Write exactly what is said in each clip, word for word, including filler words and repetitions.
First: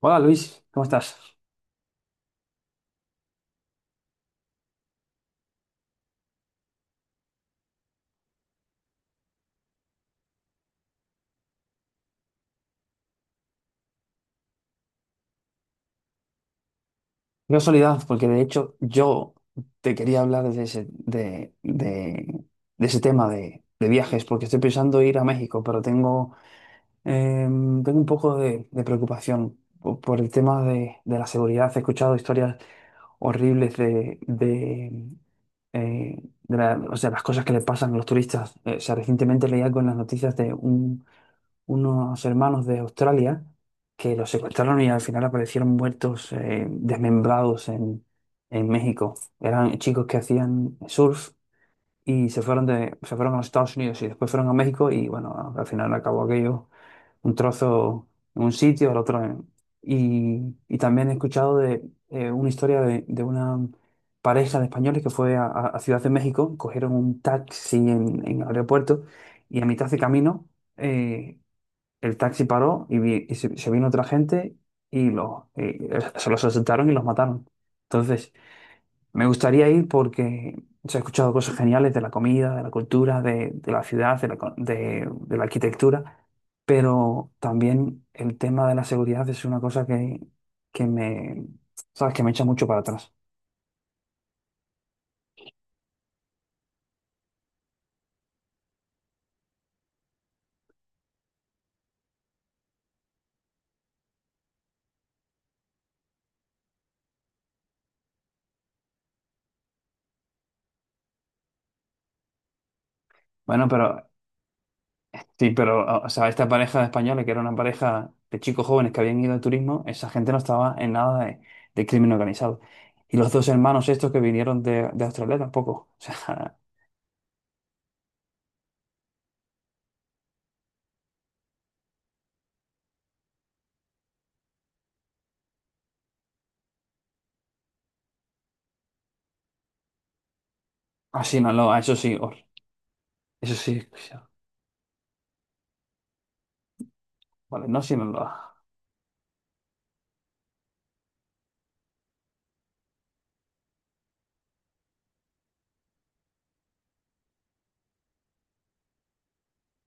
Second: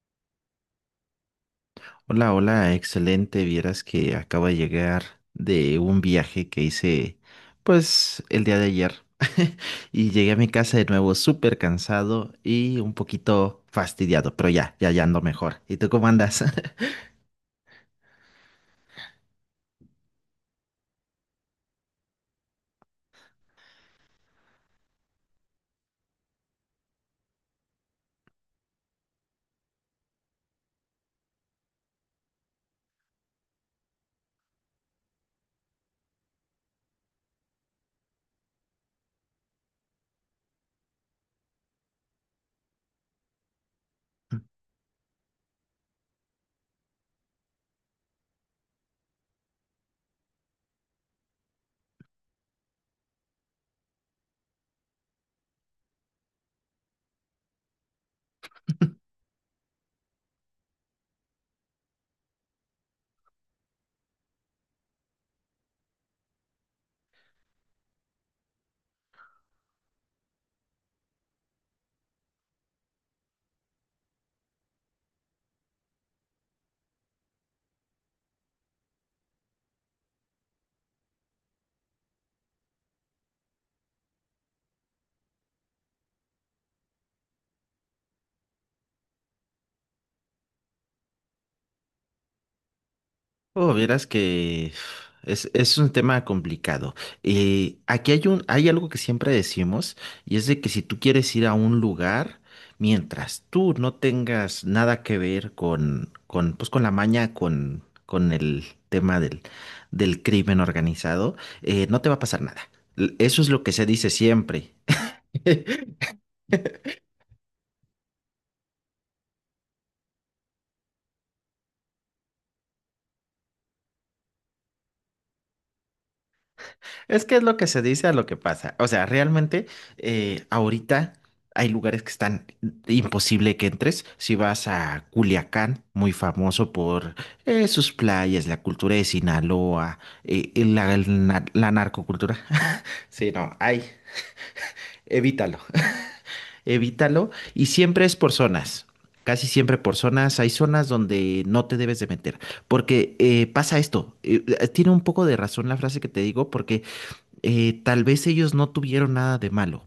Hola Luis, ¿cómo estás? Hola, hola, excelente. Vieras que acabo de llegar de un viaje que hice, pues, el día de ayer. Y llegué a mi casa de nuevo súper cansado y un poquito fastidiado, pero ya, ya, ya ando mejor. ¿Y tú cómo andas? Qué casualidad, porque de hecho yo te quería hablar de ese, de, de- de ese tema de, de viajes, porque estoy pensando ir a México, pero tengo, eh, tengo un poco de, de preocupación po- por el tema de, de la seguridad. He escuchado historias horribles de, de, eh, de la- o sea, las cosas que le pasan a los turistas. Eh, o sea, recientemente leía con las noticias de un unos hermanos de Australia que los secuestraron y al final aparecieron muertos, eh, desmembrados en, en México. Eran chicos que hacían surf y se fueron de, se fueron a los Estados Unidos y después fueron a México y bueno, al final acabó aquello un trozo en un sitio, el otro en... Y, y también he escuchado de eh, una historia de, de una pareja de españoles que fue a, a- a Ciudad de México, cogieron un taxi en, en el aeropuerto y a mitad de camino eh, el taxi paró y, vi- y se, se vino otra gente y, lo, y se los asaltaron y los mataron. Entonces, me gustaría ir porque se ha escuchado cosas geniales de la comida, de la cultura, de, de la ciudad, de la, co- de, de la arquitectura, pero también el tema de la seguridad es una cosa que, que me, ¿sabes? Que me echa mucho para atrás. Oh, vieras que es, es un tema complicado. Eh, aquí hay un, hay algo que siempre decimos, y es de que si tú quieres ir a un lugar, mientras tú no tengas nada que ver con, con, pues, con la maña, con, con el tema del, del crimen organizado, eh, no te va a pasar nada. L- Eso es lo Bueno, que se pero dice siempre. sí, pero, ah, o sea, esta pareja de españoles, que era una pareja de chicos jóvenes que habían ido de turismo, esa gente no estaba en nada de, de crimen organizado. Y los dos hermanos estos que vinieron de, de Australia tampoco. O sea, Es que es lo que se dice a lo que pasa. O sea, realmente eh, ahorita hay lugares que están imposible que entres. Si vas a Culiacán, muy famoso por eh, sus playas, la cultura de Sinaloa, eh, y la, a el na- la Sinaloa, eso sí, narcocultura. hor- Sí, eso no, hay, sí. O sea, evítalo, evítalo. Y vale, no siempre es por Sinaloa. zonas. Casi siempre por zonas, hay zonas donde no te debes de meter, porque eh, pasa esto, eh, eh, tiene un poco de razón la frase que te digo, porque eh, tal vez ellos no tuvieron nada de malo,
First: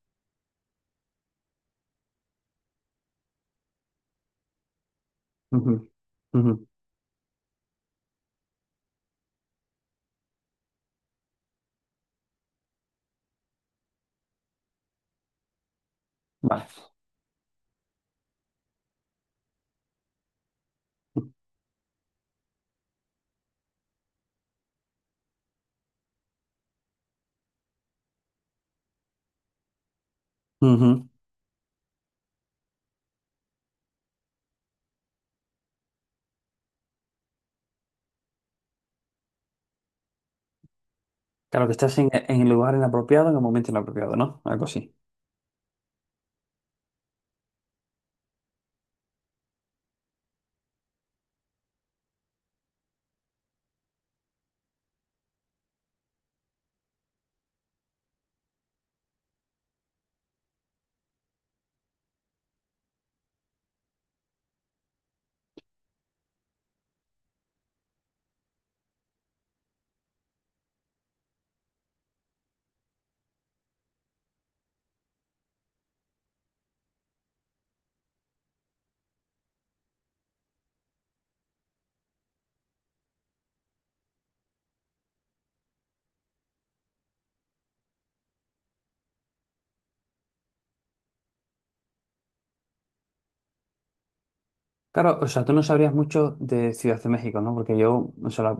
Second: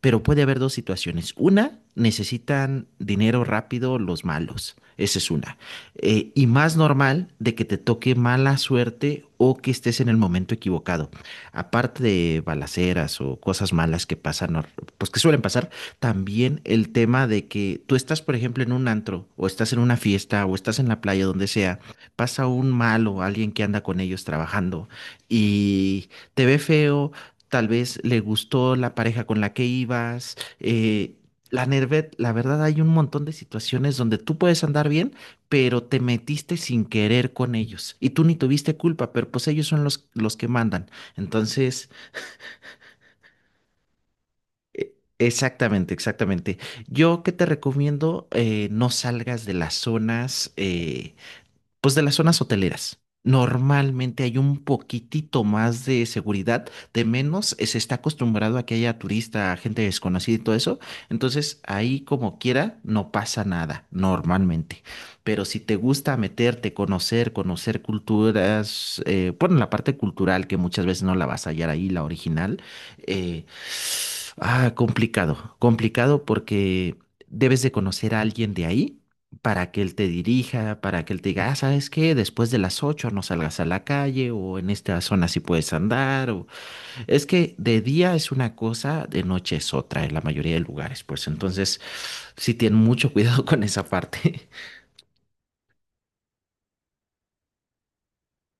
pero puede haber dos situaciones. Una, necesitan dinero rápido los malos. Esa es una. Ujú, Eh, y ujú, más normal de que te toque mala suerte o que estés en el momento equivocado. Aparte de balaceras o cosas malas que pasan, or- pues que suelen pasar, también el vale. tema de que tú estás, por ejemplo, en un antro o estás en una fiesta o estás en la playa, donde sea, pasa un malo, alguien que anda con ellos trabajando y te ve feo. Tal vez le gustó la pareja con la que ibas. Ujú. Eh, la Nervet, la verdad hay un montón de situaciones donde tú puedes andar bien, pero te metiste sin querer con ellos y tú ni tuviste culpa, pero pues ellos son los, los que mandan. Claro, que Entonces, estás en, en el lugar inapropiado, en el momento inapropiado, ¿no? Algo eh, así. exactamente, exactamente. Yo que te recomiendo, eh, no salgas de las zonas. Eh, pues de las zonas hoteleras. Normalmente hay un poquitito más de seguridad, de menos eh, se está acostumbrado a que haya turista, gente desconocida y todo eso. Entonces ahí como quiera no pasa nada, normalmente. Pero si te gusta meterte, conocer, conocer culturas, eh, bueno, la parte cultural que muchas veces no la vas a hallar ahí, la original, eh, ah, complicado, complicado porque debes de conocer a alguien de ahí para que él te dirija, para que él te diga, ah, ¿sabes qué? Después de las ocho no salgas a la calle o en esta zona sí puedes andar. O... Es que de día es una cosa, de noche es otra en la mayoría de lugares, pues entonces sí tienen mucho cuidado con esa parte. Claro, o sea, tú no sabrías mucho de Ciudad de México, ¿no? Porque yo, o sea, la-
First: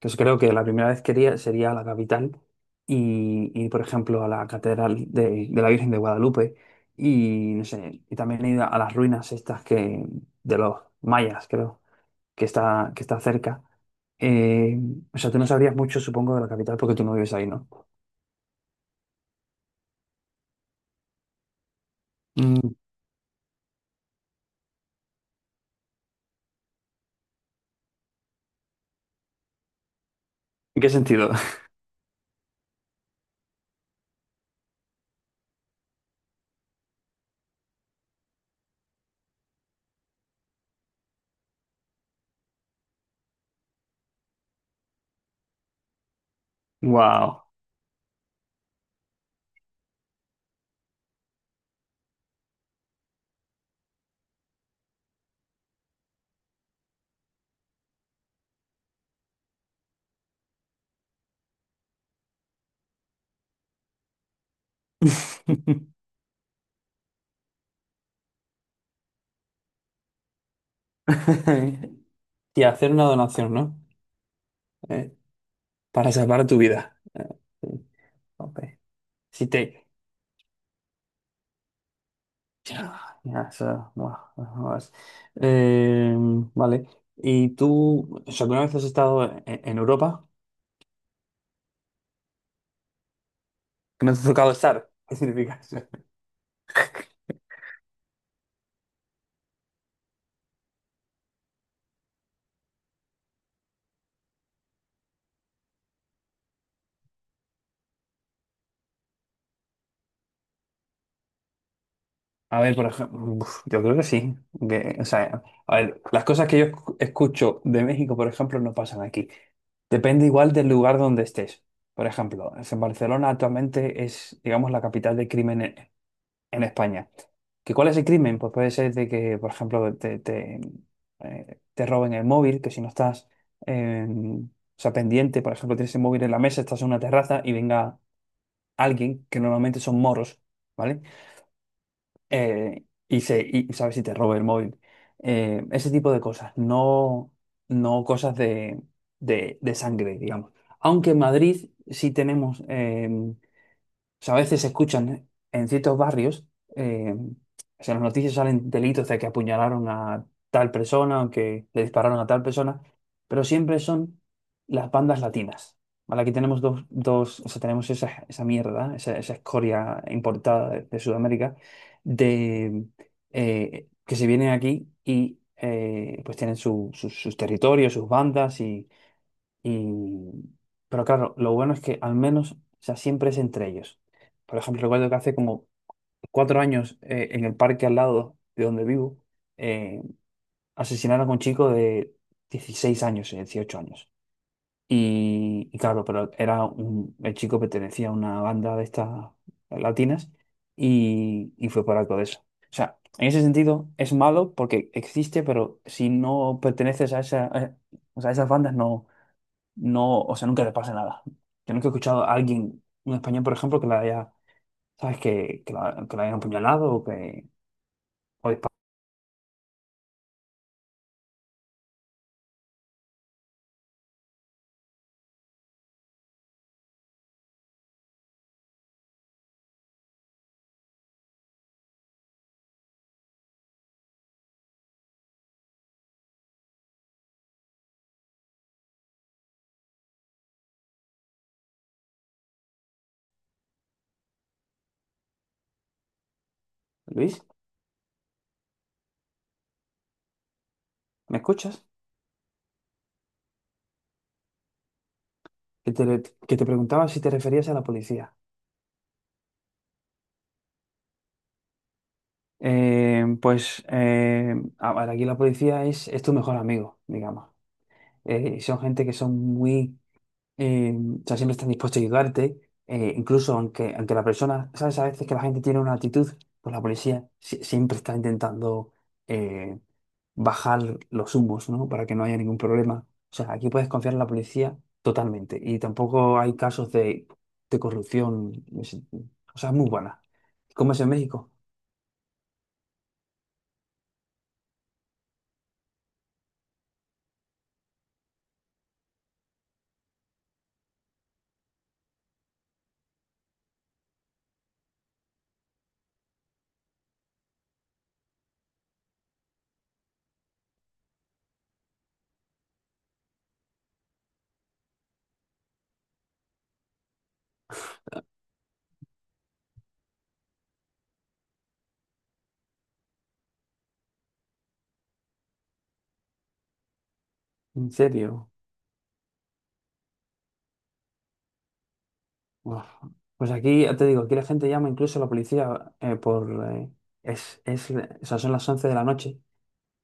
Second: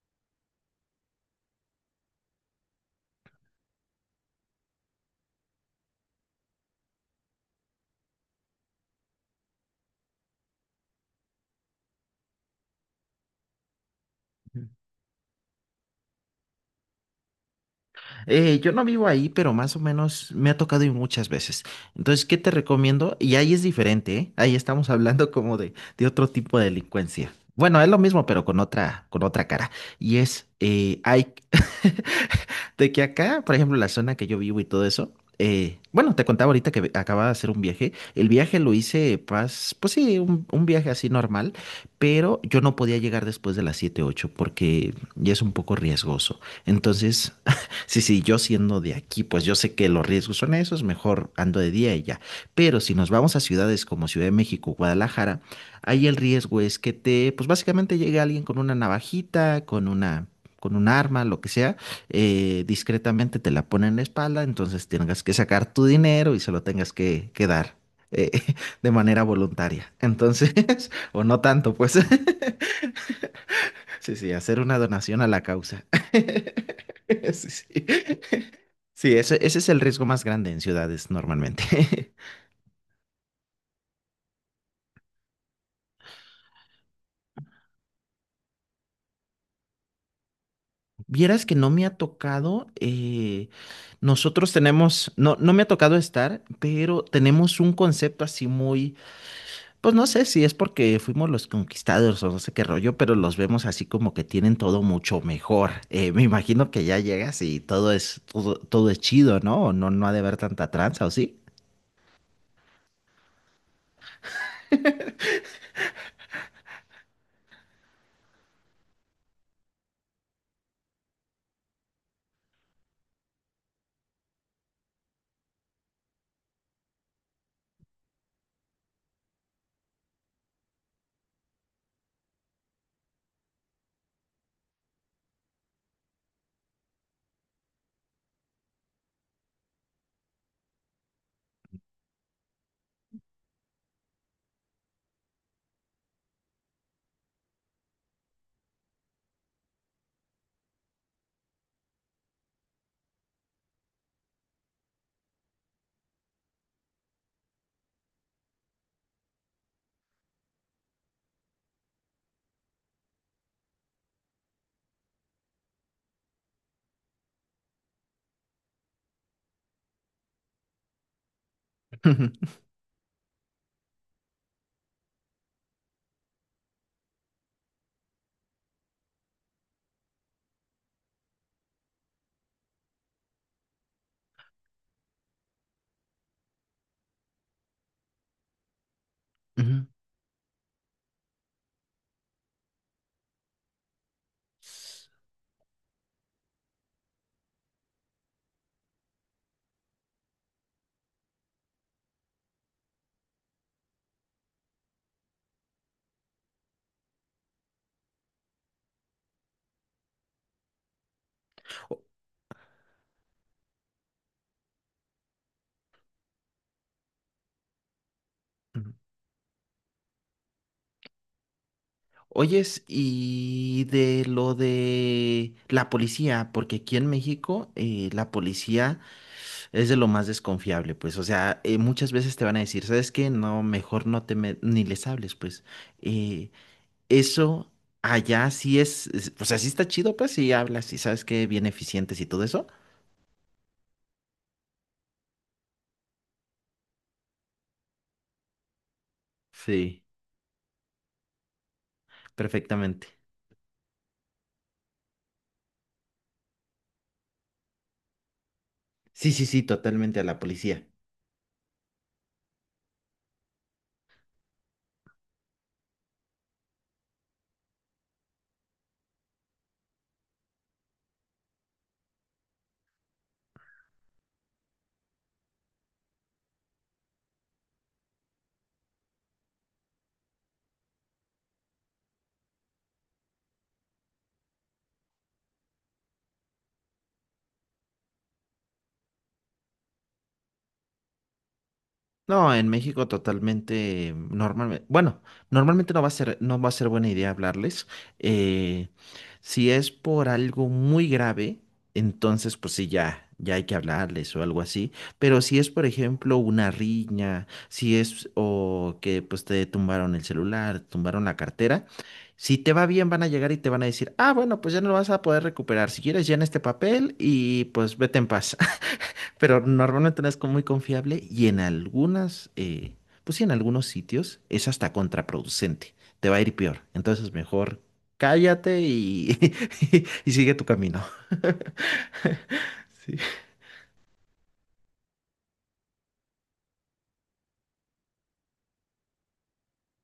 pues creo que la primera vez que iría sería a la capital y, y, por ejemplo, a la Catedral de, de la Virgen de Guadalupe y, no sé, y también he ido a las ruinas estas que, de los mayas, creo, que está, que está cerca. Eh, o sea, tú no sabrías mucho, supongo, de la capital porque tú no vives ahí, ¿no? Eh, yo no vivo ahí, pero más o menos me ha tocado ir muchas veces. Entonces, ¿qué te Mm, recomiendo? Y ahí es diferente, ¿eh? Ahí estamos hablando como de, de otro tipo de delincuencia. Bueno, es lo mismo, pero con otra, con otra cara. Y es, ¿en qué eh, sentido? hay, de que acá, por ejemplo, la zona que yo vivo y todo eso, eh, bueno, te contaba ahorita que acababa de hacer un viaje. El viaje lo hice, pas- pues, sí, un, un viaje así normal, pero yo no podía llegar después de las siete ocho porque ya es un poco riesgoso. Entonces, Wow. sí, sí, yo siendo de aquí, pues yo sé que los riesgos son esos, mejor ando de día y ya. Pero si nos vamos a ciudades como Ciudad de México, Guadalajara, ahí el riesgo es que te, pues básicamente llegue alguien con una navajita, con una, con un arma, lo que sea, eh, discretamente te la pone en la espalda, entonces tengas que sacar tu dinero y se lo tengas que, que dar. eh, de manera voluntaria. Entonces, o no tanto, pues. Y hacer una donación, ¿no? Sí, sí, hacer una Eh, donación a la causa. para salvar tu vida. Ah, Sí, sí. sí, ok. Sí, ese, Si ese es el te... riesgo más grande en ciudades normalmente. Ya, ya, eso, bueno, bueno, es- eh, vale. ¿Y tú, o sea, alguna vez has estado en, en Europa? Vieras que no me ha tocado, eh, ¿Que no te ha tocado nosotros estar? tenemos, ¿Qué no, no significa me ha eso? tocado estar, pero tenemos un concepto así muy, pues no sé si es porque fuimos los conquistadores o no sé qué rollo, pero los vemos así como que tienen todo mucho mejor. Eh, me imagino que ya llegas y todo es, todo, todo es chido, ¿no? O no, no ha de haber tanta tranza, ¿o sí? A ver, por ejemplo, yo creo que sí. Que, o sea, a ver, las cosas que yo escu- escucho de México, por ejemplo, no pasan aquí. Depende igual del lugar donde estés. Por ejemplo, es en Barcelona actualmente es, digamos, la capital del crimen en España. ¿Que cuál es el crimen? Pues puede ser de que, por ejemplo, te, te, eh, te roben el móvil, que si no estás eh, o sea, pendiente, por ejemplo, tienes el móvil en la mesa, estás en una terraza y venga alguien, que normalmente son moros, ¿vale? Eh, y, se, y sabes si te roba el móvil. Eh, ese tipo de cosas, no, no cosas de, de, de sangre, digamos. Aunque en Madrid sí tenemos... eh, o sea, a veces se escuchan en ciertos barrios, eh, o sea, en las noticias salen delitos de que apuñalaron a tal persona o que le dispararon a tal persona, pero siempre son las bandas latinas, ¿vale? Aquí tenemos dos, dos o sea, tenemos esa, esa mierda, esa, esa escoria importada de, de Sudamérica, de, eh, que se vienen aquí y eh, pues tienen su- sus sus territorios, sus bandas y y, pero claro, lo bueno es que al menos, o sea, siempre es entre ellos. Por ejemplo, recuerdo que hace como cuatro años eh, en el parque al lado de donde vivo, Ujú. eh, asesinaron a un chico de dieciséis años, eh, dieciocho años. Y, y claro, pero era un, el chico pertenecía a una banda de estas latinas y, y fue por algo de eso. O sea, en ese sentido es malo porque existe, pero si no perteneces a esa, a- o sea, a esas bandas no, no, o sea, nunca le pase nada. Yo nunca he escuchado a alguien, un español, por ejemplo, que la haya, ¿sabes? Que, que la, que la hayan apuñalado o que... o disparado. Ujú. Oyes, y de lo de la policía, porque aquí en México eh, la policía es de lo más desconfiable, pues, o sea, eh, muchas veces te van a decir, ¿sabes qué? No, mejor no te me- ni les hables, pues, eh, eso allá sí es, es- o sea, sí está chido, pues, si hablas y sabes que bien eficientes y todo eso. Luis, Sí, ¿me escuchas? perfectamente. Que te, que te preguntaba si te referías a la policía. Sí, sí, sí, totalmente a la policía. Eh, pues, eh, a ver, aquí la policía es, es tu mejor amigo, digamos. Eh, son gente que son muy... eh, o sea, siempre están dispuestos a ayudarte. Eh, incluso aunque, aunque la persona, ¿sabes? A veces que la gente tiene una actitud, pues la policía si- siempre está intentando... eh, bajar los humos, ¿no? Para que no haya ningún problema. O sea, aquí puedes confiar en la policía totalmente. Y tampoco hay casos de, de corrupción. Es- o sea, es muy buena. ¿Cómo es en México? No, en México totalmente normalmente, bueno, normalmente no va a ser, no va a ser buena idea hablarles. Eh, si es por algo muy grave, entonces pues sí ya, ya hay que hablarles o algo así. Pero si es, por ejemplo, una riña, si es o que pues te tumbaron el celular, tumbaron la cartera, si te va bien van a llegar y te van a decir, ah, bueno, pues ya no lo vas a poder recuperar. Si quieres, llena este papel y pues vete en paz, pero normalmente no es como muy confiable y en algunas, eh, pues sí, en algunos sitios es hasta contraproducente, te va a ir peor. Entonces mejor ¿En serio? cállate y, y sigue tu camino. Uf. Sí. Pues aquí, ya te digo, aquí la gente llama incluso a la policía eh, por... eh, es, es, o sea, son las once de la noche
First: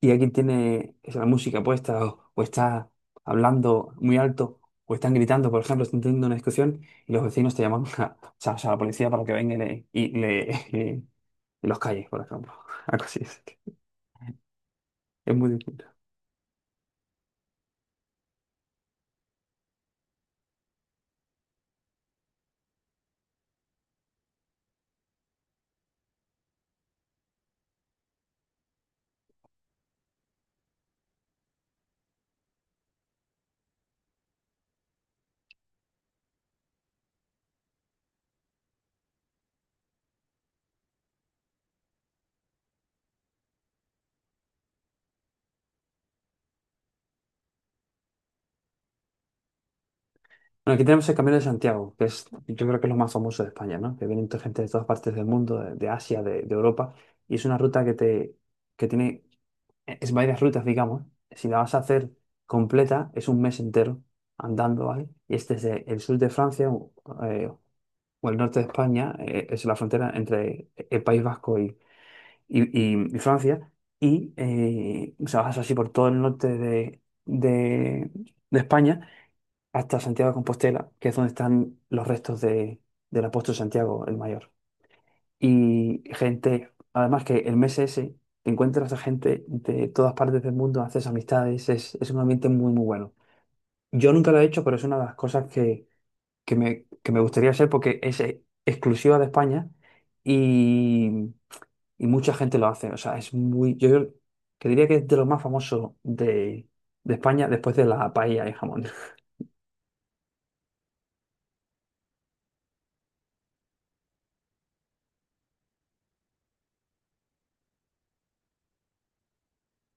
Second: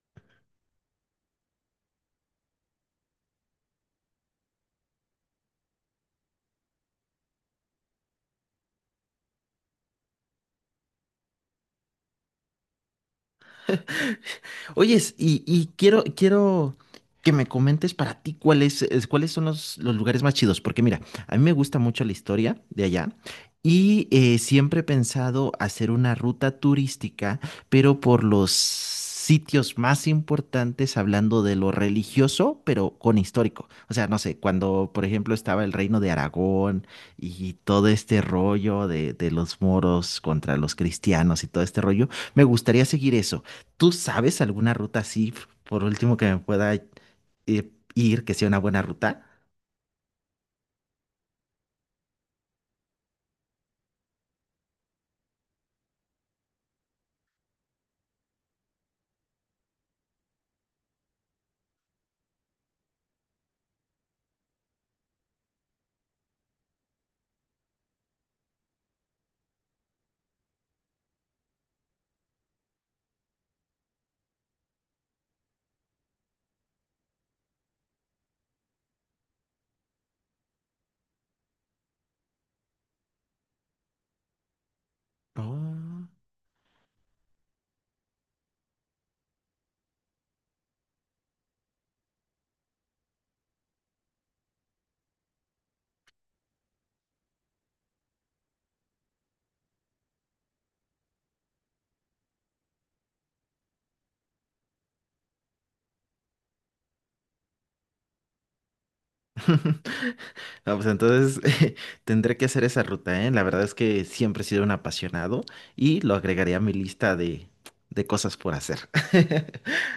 y alguien tiene esa música puesta o, o está hablando muy alto o están gritando, por ejemplo, están teniendo una discusión y los vecinos te llaman a, o sea, o sea, a la policía para que venga y, le, y, le- y- y los calles, por ejemplo. Algo así es. Oyes, Es y, muy y distinto. quiero, quiero que me comentes para ti cuáles, es- cuáles son los, los lugares más chidos, porque mira, a mí me gusta mucho la historia de allá y eh, siempre he pensado hacer una ruta turística, pero por los sitios más importantes, hablando de lo religioso, pero con histórico. O sea, no sé, cuando, por ejemplo, estaba el reino de Aragón y todo este rollo de, de los moros contra los cristianos y todo este rollo, me gustaría seguir eso. ¿Tú sabes alguna ruta así, f- por último, que me pueda eh, ir, que sea una buena ruta? Bueno, aquí tenemos el Camino de Santiago, que es, yo creo que es lo más famoso de España, ¿no? Que vienen gente de todas partes del mundo, de, de Asia, de, de Europa, y es una ruta que te, que tiene e-, es varias rutas, digamos. Si la vas a hacer completa, es un mes entero andando, ¿vale? Y es desde el sur de Francia o, eh, o el norte de España, eh, es la frontera entre el País Vasco y, y- y- y Francia. Y eh, o sea, vas así por todo el norte de, de- de España hasta Santiago de Compostela, que es donde están los restos de, del apóstol Santiago el Mayor. Y Oh. gente, además que el mes ese, te encuentras a gente de todas partes del mundo, haces amistades, es, es un ambiente muy, muy bueno. Yo nunca lo he hecho, pero es una de las cosas que, que me, que me gustaría hacer porque es eh, exclusiva de España y, y mucha gente lo hace. O sea, es muy, yo, yo que diría que es de lo más famoso de, de España después de la paella y jamón. No, pues entonces tendré que hacer esa ruta, ¿eh? La verdad es que siempre he sido un apasionado y lo agregaría a mi lista de, de cosas por hacer.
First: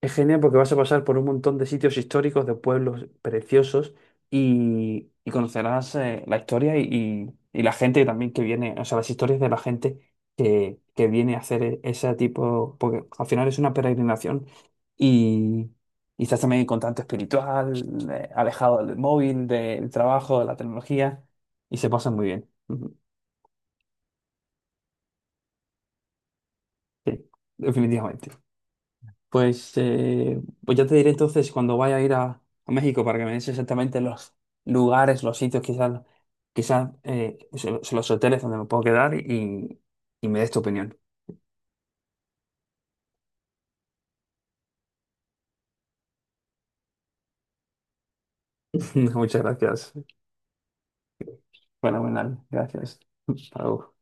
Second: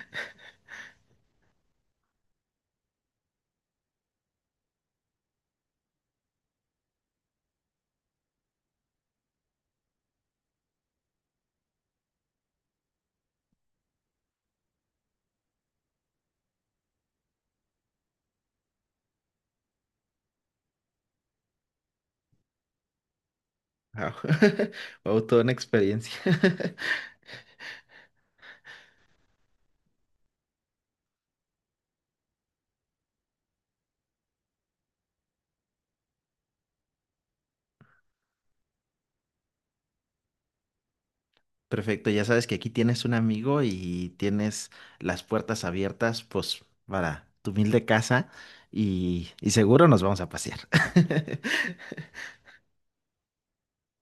Es genial porque vas a pasar por un montón de sitios históricos, de pueblos preciosos y, y conocerás eh, la historia y, y- y la gente también que viene, o sea, las historias de la gente que, que viene a hacer e- ese tipo, porque al final es una peregrinación y, y estás también en contacto espiritual, eh, alejado del móvil, del trabajo, de la tecnología y se pasa muy bien. Ujú, Wow. Wow, toda una experiencia. sí, definitivamente. Pues, eh, pues ya te diré entonces cuando vaya a ir a, a México para que me des exactamente los lugares, los sitios, quizás quizás eh, so- so- los hoteles donde me puedo quedar y, y me des tu opinión. Perfecto, ya sabes que aquí tienes un amigo y tienes las puertas abiertas, pues, para tu humilde casa y, Muchas y seguro gracias. nos vamos a pasear. Fenomenal. Gracias. Hasta luego.